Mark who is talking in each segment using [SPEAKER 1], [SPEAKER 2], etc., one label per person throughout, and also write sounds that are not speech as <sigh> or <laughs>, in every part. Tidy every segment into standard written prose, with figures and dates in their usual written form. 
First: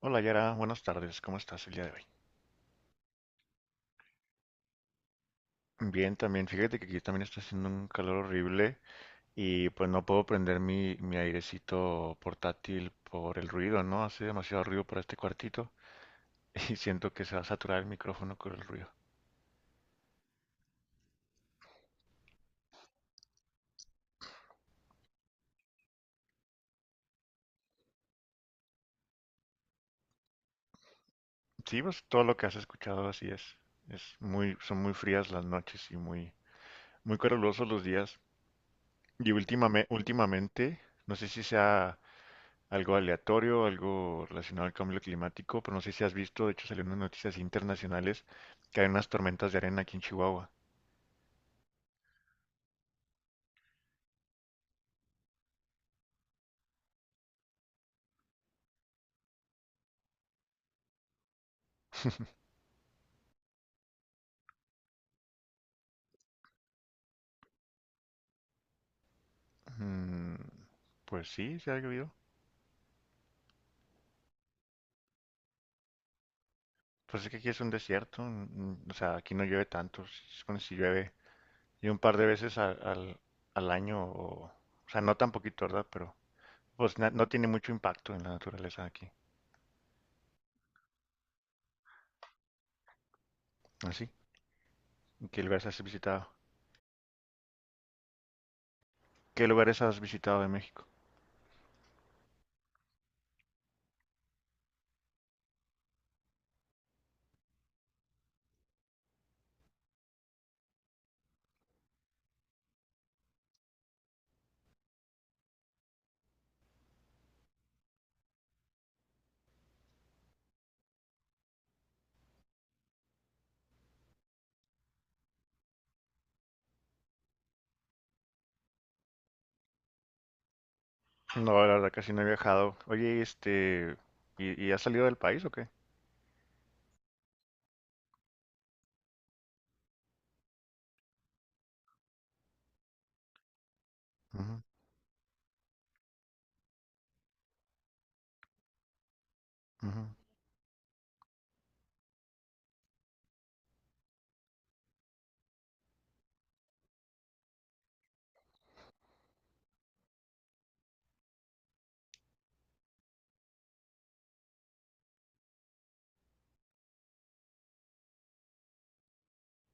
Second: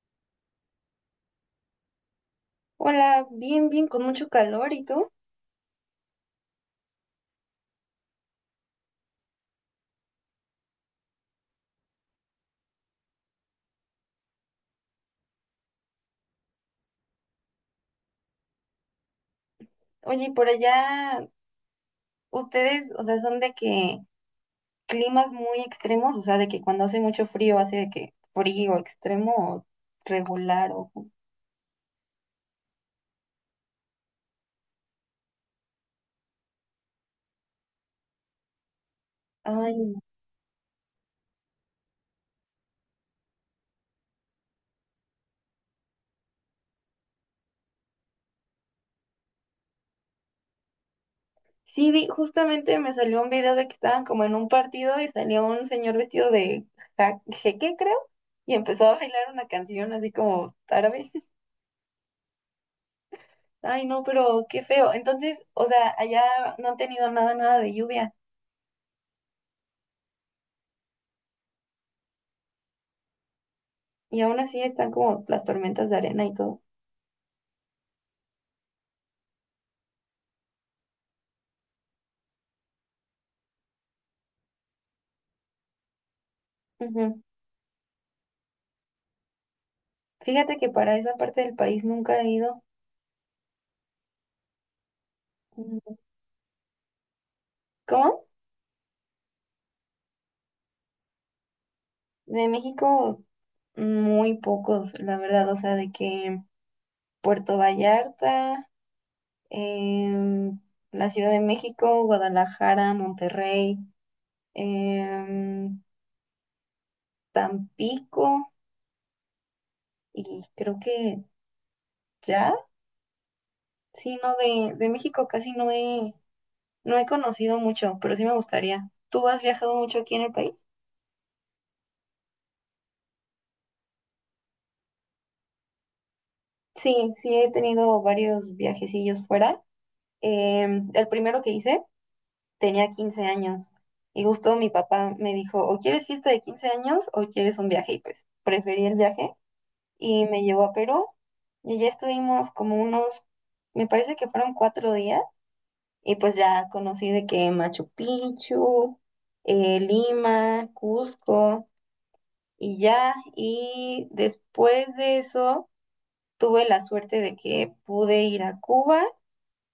[SPEAKER 1] Hola Yara, buenas tardes, ¿cómo estás el día de hoy?
[SPEAKER 2] Hola, bien, bien, con mucho calor, ¿y tú?
[SPEAKER 1] Bien, también, fíjate que aquí también está haciendo un calor horrible y pues no puedo prender mi airecito portátil por el ruido, ¿no? Hace demasiado ruido para este cuartito <laughs> y siento que se va a saturar el micrófono con el ruido.
[SPEAKER 2] Oye, ¿y por allá ustedes, o sea, son de que climas muy extremos, o sea, de que cuando hace mucho frío hace de que frío extremo o regular o...
[SPEAKER 1] Sí, pues todo lo que has escuchado así es. Es muy, son muy frías las noches y muy calurosos los días. Y
[SPEAKER 2] Ay, no.
[SPEAKER 1] últimamente, no sé si sea algo aleatorio, algo relacionado al cambio climático, pero no sé si has visto, de hecho salieron unas noticias internacionales que hay unas tormentas de arena aquí en Chihuahua.
[SPEAKER 2] Sí, vi, justamente me salió un video de que estaban como en un partido y salió un señor vestido de jeque, creo, y empezó a bailar una canción así como tarde. <laughs>
[SPEAKER 1] <laughs>
[SPEAKER 2] Ay, no, pero qué feo. Entonces, o sea, allá no han tenido nada de lluvia.
[SPEAKER 1] Mm, pues sí, se ha llovido.
[SPEAKER 2] Y aún así están como las tormentas de arena y todo.
[SPEAKER 1] Pues es que aquí es un desierto, o sea, aquí no llueve tanto, se supone si llueve y un par de veces al, al año, o sea, no tan poquito, ¿verdad? Pero pues
[SPEAKER 2] Ujú.
[SPEAKER 1] no tiene mucho impacto en la naturaleza aquí.
[SPEAKER 2] Fíjate que para esa parte del país nunca he ido.
[SPEAKER 1] Así, ¿qué lugares has
[SPEAKER 2] Mm,
[SPEAKER 1] visitado?
[SPEAKER 2] ¿Cómo?
[SPEAKER 1] ¿Qué lugares has visitado de México?
[SPEAKER 2] De México, muy pocos, la verdad. O sea, de que Puerto Vallarta, em, la Ciudad de México, Guadalajara, Monterrey, em, Tampico y creo que ya. Sí, no, de México casi no he, no he conocido mucho, pero sí me gustaría. ¿Tú has viajado mucho aquí en el país?
[SPEAKER 1] No, la verdad casi no he viajado. Oye, y has salido del país o qué?
[SPEAKER 2] Sí, sí he tenido varios viajecillos fuera. El primero que hice tenía 15 años y justo mi papá me dijo, o quieres fiesta de 15 años o quieres un viaje. Y pues preferí el viaje y me llevó a Perú y ya estuvimos como unos, me parece que fueron 4 días y pues ya conocí de que Machu Picchu, Lima, Cusco y ya. Y después de eso tuve la suerte de que pude ir a Cuba,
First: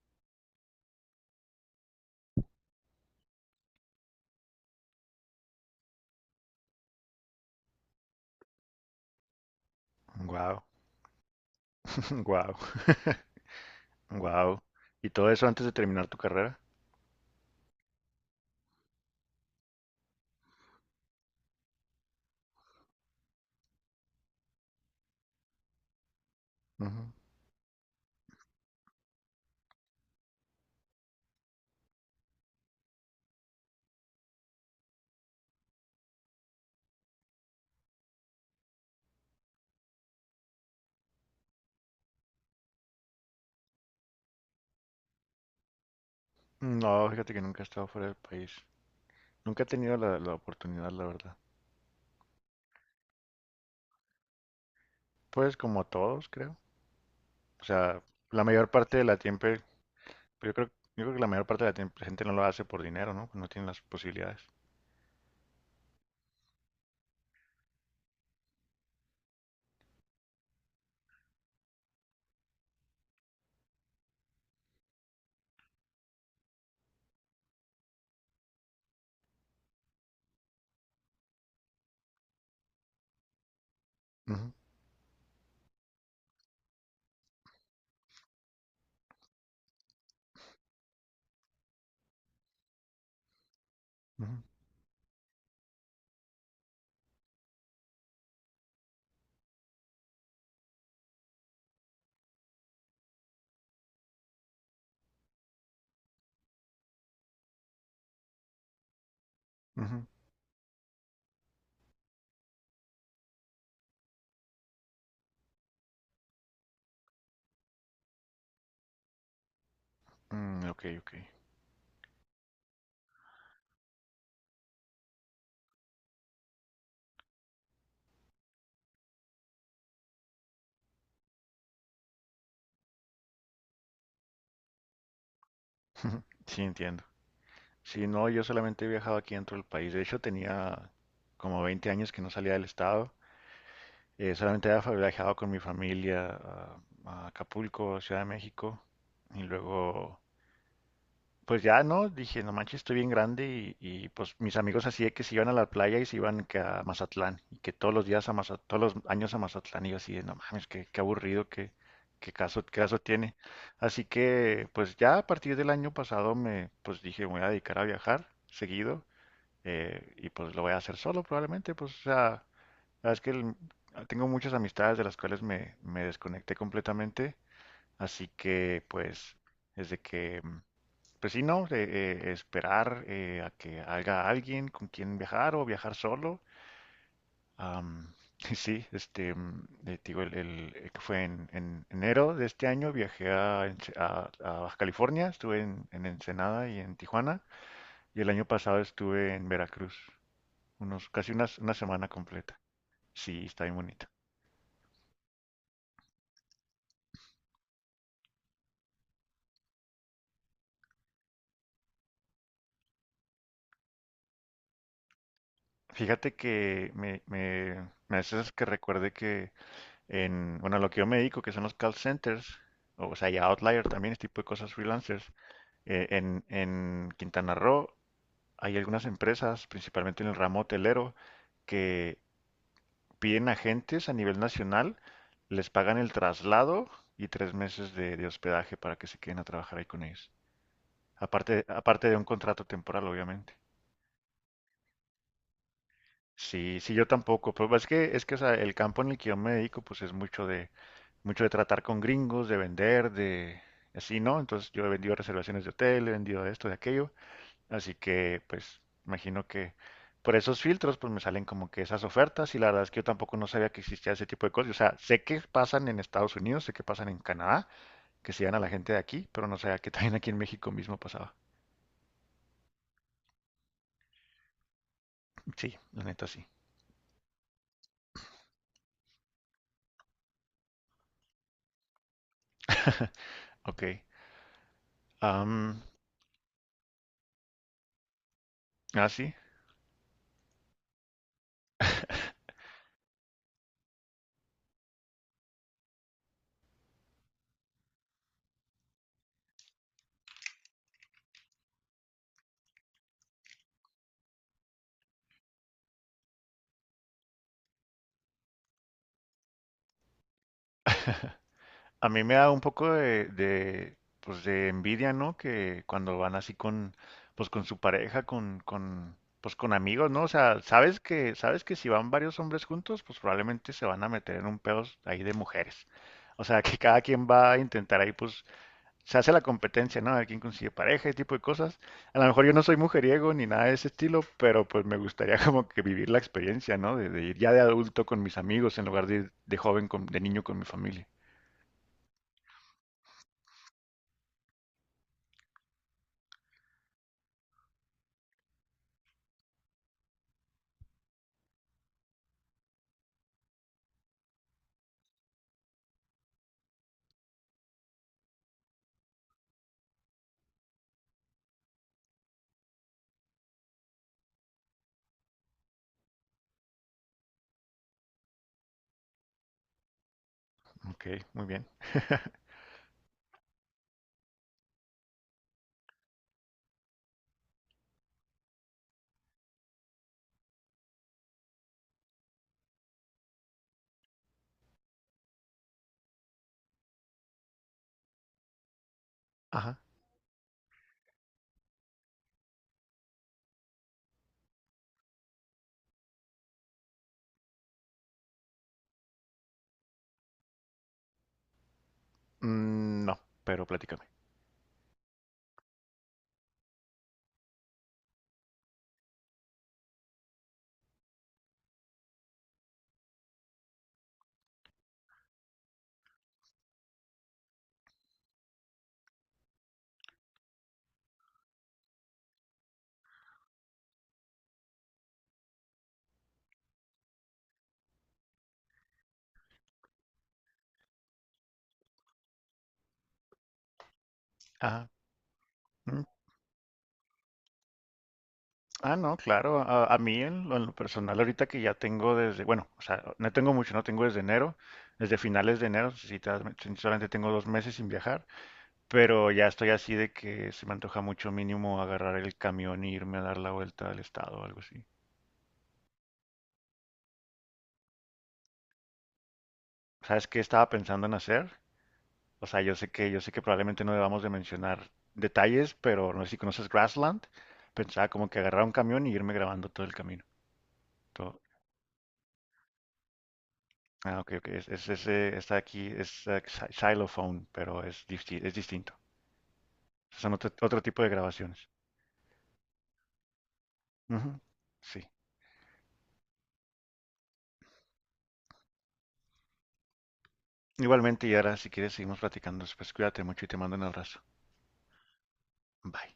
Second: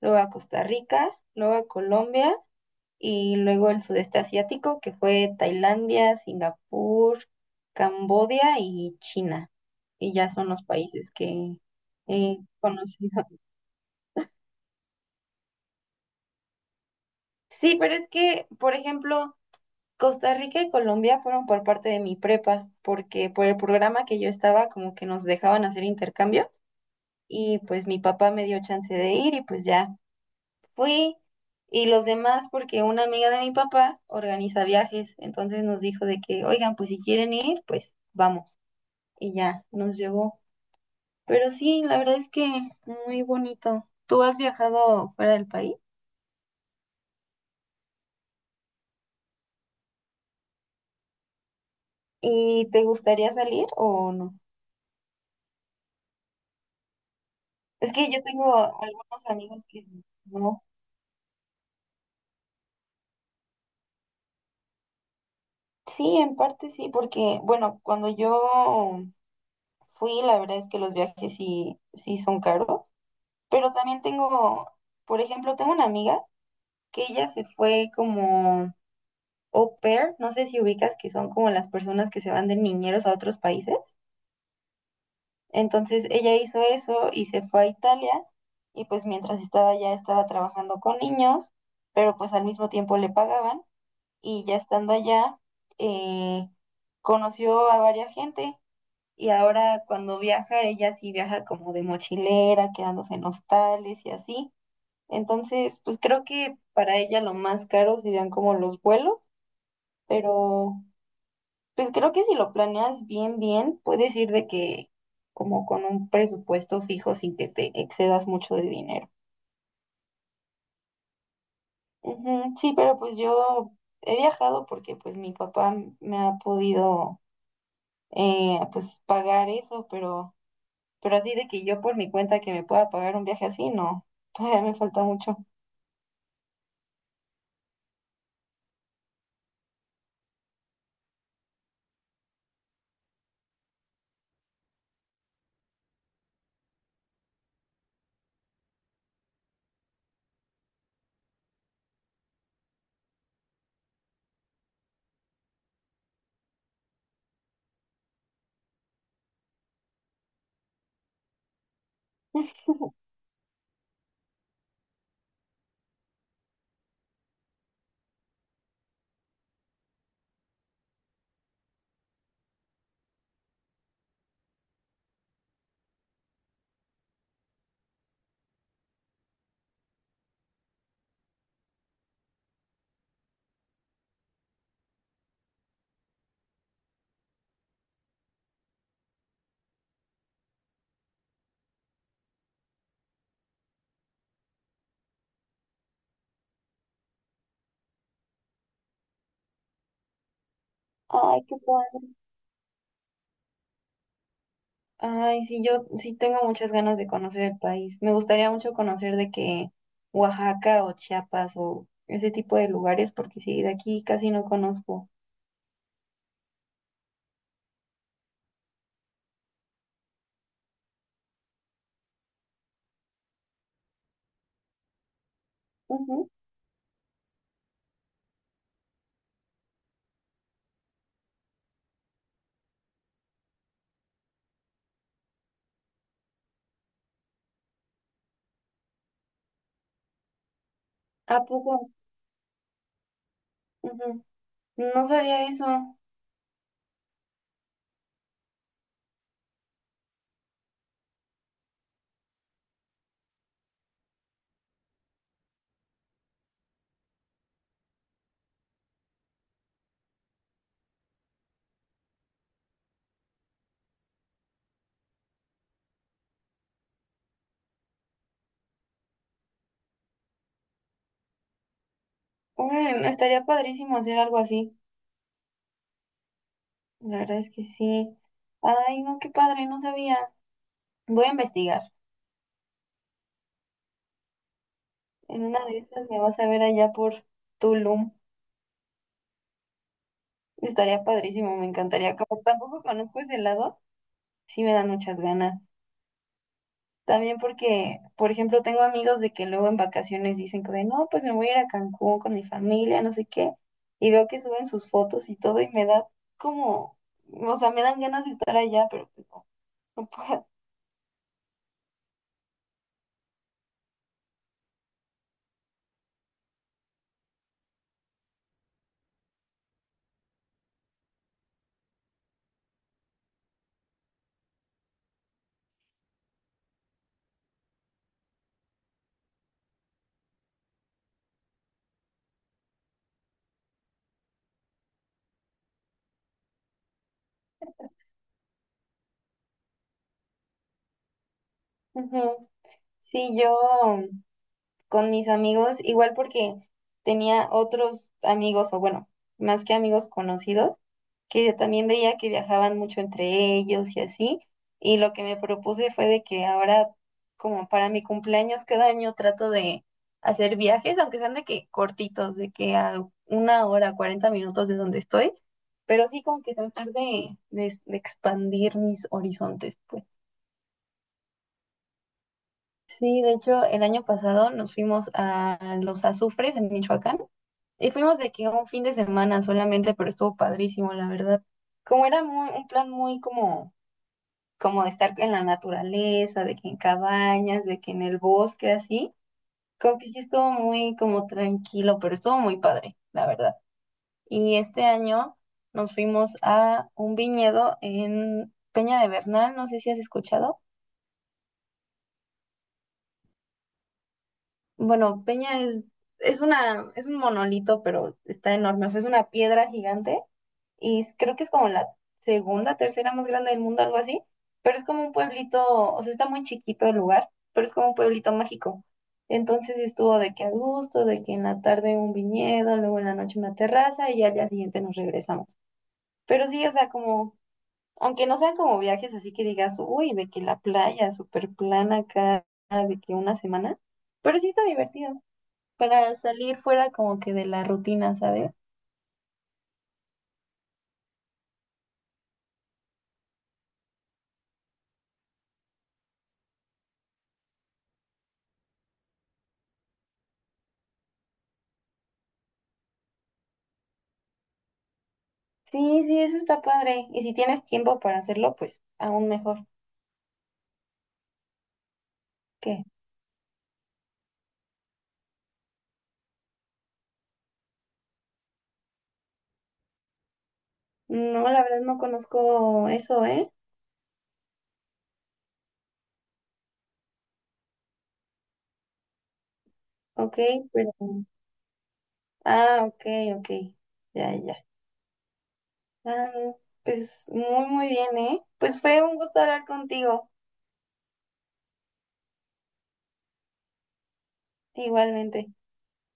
[SPEAKER 2] luego a Costa Rica, luego a Colombia y luego el sudeste asiático, que fue Tailandia, Singapur, Camboya y China. Y ya son los
[SPEAKER 1] Wow,
[SPEAKER 2] países que he
[SPEAKER 1] wow,
[SPEAKER 2] conocido.
[SPEAKER 1] wow. <laughs> ¿Y todo eso antes de terminar tu carrera?
[SPEAKER 2] Sí, pero es que, por ejemplo, Costa Rica y Colombia fueron por parte de mi prepa, porque por el programa que yo estaba, como que nos dejaban hacer intercambios
[SPEAKER 1] Ujú.
[SPEAKER 2] y pues mi papá me dio chance de ir y pues ya fui. Y los demás porque una amiga de mi papá organiza viajes, entonces nos dijo de que, oigan, pues si quieren ir, pues vamos. Y ya nos llevó. Pero sí, la verdad es que muy bonito. ¿Tú has viajado fuera del país?
[SPEAKER 1] No, fíjate que nunca he estado fuera del país. Nunca he tenido la oportunidad, la verdad.
[SPEAKER 2] ¿Y te gustaría salir o no?
[SPEAKER 1] Pues como todos, creo. O
[SPEAKER 2] Es
[SPEAKER 1] sea,
[SPEAKER 2] que yo
[SPEAKER 1] la
[SPEAKER 2] tengo
[SPEAKER 1] mayor parte de la
[SPEAKER 2] algunos
[SPEAKER 1] tiempo,
[SPEAKER 2] amigos que
[SPEAKER 1] yo
[SPEAKER 2] no.
[SPEAKER 1] creo, yo creo que la mayor parte de gente no lo hace por dinero, ¿no? No tiene las posibilidades.
[SPEAKER 2] Sí, en parte sí, porque, bueno, cuando yo fui, la verdad es que los viajes sí, sí son caros, pero también tengo, por ejemplo, tengo una amiga que ella se fue como au pair, no sé si ubicas que son como las personas que se van de niñeros a otros países.
[SPEAKER 1] Ujú,
[SPEAKER 2] Entonces ella hizo eso y se fue a Italia y pues mientras estaba allá estaba trabajando con niños, pero pues al mismo tiempo le pagaban.
[SPEAKER 1] ujú,
[SPEAKER 2] Y ya estando allá eh, conoció a varias gente y ahora cuando viaja ella sí viaja como de mochilera, quedándose en hostales y así. Entonces pues creo que para ella lo más caro serían como los vuelos,
[SPEAKER 1] ujú.
[SPEAKER 2] pero pues creo que si lo planeas bien, puedes ir de que como con un presupuesto fijo sin que te excedas mucho de dinero.
[SPEAKER 1] Mm, ok, ok.
[SPEAKER 2] Ujú. Sí, pero pues yo he viajado porque pues mi papá me ha podido pues pagar eso, pero así de que yo por mi cuenta que me pueda pagar un viaje así, no, todavía me falta mucho.
[SPEAKER 1] <laughs> Sí, entiendo. Si no, yo solamente he viajado aquí dentro del país. De hecho, tenía como 20 años que no salía del estado. Solamente había viajado con mi familia a Acapulco, Ciudad de México. Y luego, pues ya no, dije, no manches, estoy bien grande. Pues mis amigos así de que se iban a la playa y se iban que a Mazatlán. Y que todos los días a Mazatlán, todos los años a Mazatlán. Y yo así de, no mames, qué aburrido,
[SPEAKER 2] <laughs>
[SPEAKER 1] qué caso tiene. Así que, pues ya a partir del año pasado pues dije, me voy a dedicar a viajar seguido y pues lo voy a hacer solo probablemente, pues o sea, la verdad es que tengo muchas amistades de las cuales me desconecté completamente, así que pues es de que, pues sí, no, esperar a que haga alguien con quien viajar o viajar solo. Am, <laughs> y sí, te digo, que fue en enero de este año viajé a Baja California, estuve en Ensenada y en Tijuana, y el año pasado estuve en Veracruz unos,
[SPEAKER 2] Ay, qué
[SPEAKER 1] una
[SPEAKER 2] padre.
[SPEAKER 1] semana completa. Sí, está bien bonita.
[SPEAKER 2] Ay, sí, yo sí tengo muchas ganas de conocer el país. Me gustaría mucho conocer de que Oaxaca o Chiapas o ese tipo de lugares, porque sí, de aquí casi no conozco.
[SPEAKER 1] Fíjate que me haces que recuerde que en, bueno, lo que yo me dedico, que son los call centers, o sea, y Outlier también, este tipo de cosas freelancers,
[SPEAKER 2] Ujú.
[SPEAKER 1] en Quintana Roo hay algunas empresas, principalmente en el ramo hotelero, que piden agentes a nivel nacional, les pagan el traslado y 3 meses de hospedaje para que se queden a trabajar ahí con ellos.
[SPEAKER 2] ¿A
[SPEAKER 1] Aparte,
[SPEAKER 2] poco?
[SPEAKER 1] aparte de un contrato temporal, obviamente.
[SPEAKER 2] Ujú. No sabía eso.
[SPEAKER 1] Sí, sí, yo tampoco. Pues es que, o sea, el campo en el que yo me dedico, pues es mucho mucho de tratar con gringos, de vender, de así, ¿no? Entonces yo he vendido reservaciones de hotel, he vendido esto, de aquello. Así que, pues, imagino que por esos filtros, pues me salen como que esas ofertas y la verdad es que yo tampoco no sabía que existía ese tipo de cosas. O sea, sé que pasan en Estados Unidos, sé que pasan en Canadá, que se dan a la gente de aquí, pero no sabía que <laughs> también aquí en México mismo pasaba.
[SPEAKER 2] Órale, no, estaría padrísimo hacer algo así.
[SPEAKER 1] Sí, la neta sí.
[SPEAKER 2] La verdad es que sí. Ay, no, qué padre, no sabía. Voy a investigar.
[SPEAKER 1] <laughs> Ok.
[SPEAKER 2] En una de
[SPEAKER 1] Am,
[SPEAKER 2] esas me vas a ver allá por Tulum.
[SPEAKER 1] ah, sí.
[SPEAKER 2] Estaría padrísimo, me encantaría. Como tampoco conozco ese lado, sí me dan muchas ganas. También porque, por ejemplo, tengo amigos de que luego en vacaciones dicen que de, no, pues me voy a ir a Cancún con mi familia, no sé qué, y veo que suben sus fotos y todo y me da como, o sea, me dan ganas de estar allá, pero pues no, no puedo.
[SPEAKER 1] A mí me da un poco pues de envidia, ¿no? Que cuando van así con, pues con su pareja, pues con amigos, ¿no? O sea, sabes que si van varios hombres juntos, pues probablemente se van a meter en un pedo ahí de mujeres. O sea, que cada quien va a intentar ahí, pues, se hace la competencia, ¿no? A ver quién consigue pareja, ese tipo de cosas. A lo mejor yo no soy mujeriego ni nada de ese estilo, pero pues me gustaría <laughs> como que vivir la experiencia, ¿no? De ir ya de adulto con mis amigos en lugar de ir de joven, con, de niño con mi familia.
[SPEAKER 2] <laughs> Ujú. Sí, yo con mis amigos, igual porque tenía otros amigos, o bueno, más que amigos conocidos que también veía que viajaban mucho entre ellos y así, y lo que me propuse fue de que ahora, como para mi cumpleaños cada año, trato de hacer viajes, aunque sean de que cortitos, de que a una hora, 40 minutos de donde estoy, pero sí como que tratar de expandir mis horizontes, pues.
[SPEAKER 1] Ok, muy bien. <laughs>
[SPEAKER 2] Sí, de hecho, el año pasado nos fuimos a Los Azufres en Michoacán y fuimos de que un fin de semana solamente, pero estuvo padrísimo, la verdad. Como era un plan muy como como de estar en la naturaleza, de que en cabañas, de que en el bosque, así.
[SPEAKER 1] Ajá.
[SPEAKER 2] Como que sí estuvo muy como tranquilo, pero estuvo muy padre, la verdad. Y este año nos fuimos a un viñedo en Peña de Bernal, no sé si has escuchado.
[SPEAKER 1] Mm, no, pero platícame.
[SPEAKER 2] Bueno, Peña es una, es un monolito, pero está enorme, o sea, es una piedra gigante y creo que es como la segunda, tercera más grande del mundo, algo así, pero es como un pueblito, o sea, está muy chiquito el lugar, pero es como un pueblito mágico. Entonces estuvo de que a gusto, de que en la tarde un viñedo, luego en la noche una terraza y ya al día siguiente nos regresamos. Pero sí, o sea, como, aunque no sean como viajes así que digas, uy, de que la playa súper plana acá, de que una semana, pero sí está
[SPEAKER 1] Ajá.
[SPEAKER 2] divertido
[SPEAKER 1] Mm.
[SPEAKER 2] para salir fuera como que de la rutina, ¿sabes?
[SPEAKER 1] Ah, no, claro. A mí en lo personal ahorita que ya tengo desde, bueno, o sea, no tengo mucho, no tengo desde enero, desde finales de enero, si te si solamente tengo 2 meses sin viajar, pero ya estoy así de que se me antoja mucho mínimo agarrar el camión e irme a dar la vuelta al estado o algo así.
[SPEAKER 2] Sí, sí, eso está padre. Y si tienes tiempo para hacerlo, pues aún mejor.
[SPEAKER 1] ¿Sabes qué estaba pensando en hacer? O sea,
[SPEAKER 2] ¿Qué?
[SPEAKER 1] yo sé que probablemente no debamos de mencionar detalles, pero no sé si conoces Grassland. Pensaba como que agarrar un camión y irme grabando todo el camino. Todo-
[SPEAKER 2] No, la verdad no conozco eso, ¿eh?
[SPEAKER 1] Ah, ok, ok. Es ese, está aquí, es xylophone, pero es, es distinto. Son
[SPEAKER 2] Ok,
[SPEAKER 1] otro, otro
[SPEAKER 2] pero...
[SPEAKER 1] tipo de grabaciones.
[SPEAKER 2] Ah, ok, ok. Ya,
[SPEAKER 1] Ujú,
[SPEAKER 2] ya.
[SPEAKER 1] sí.
[SPEAKER 2] Ah, pues muy, muy bien, ¿eh? Pues fue un gusto hablar contigo,
[SPEAKER 1] Igualmente, y ahora si quieres seguimos platicando después. Cuídate mucho y te mando un abrazo.
[SPEAKER 2] igualmente.
[SPEAKER 1] Bye.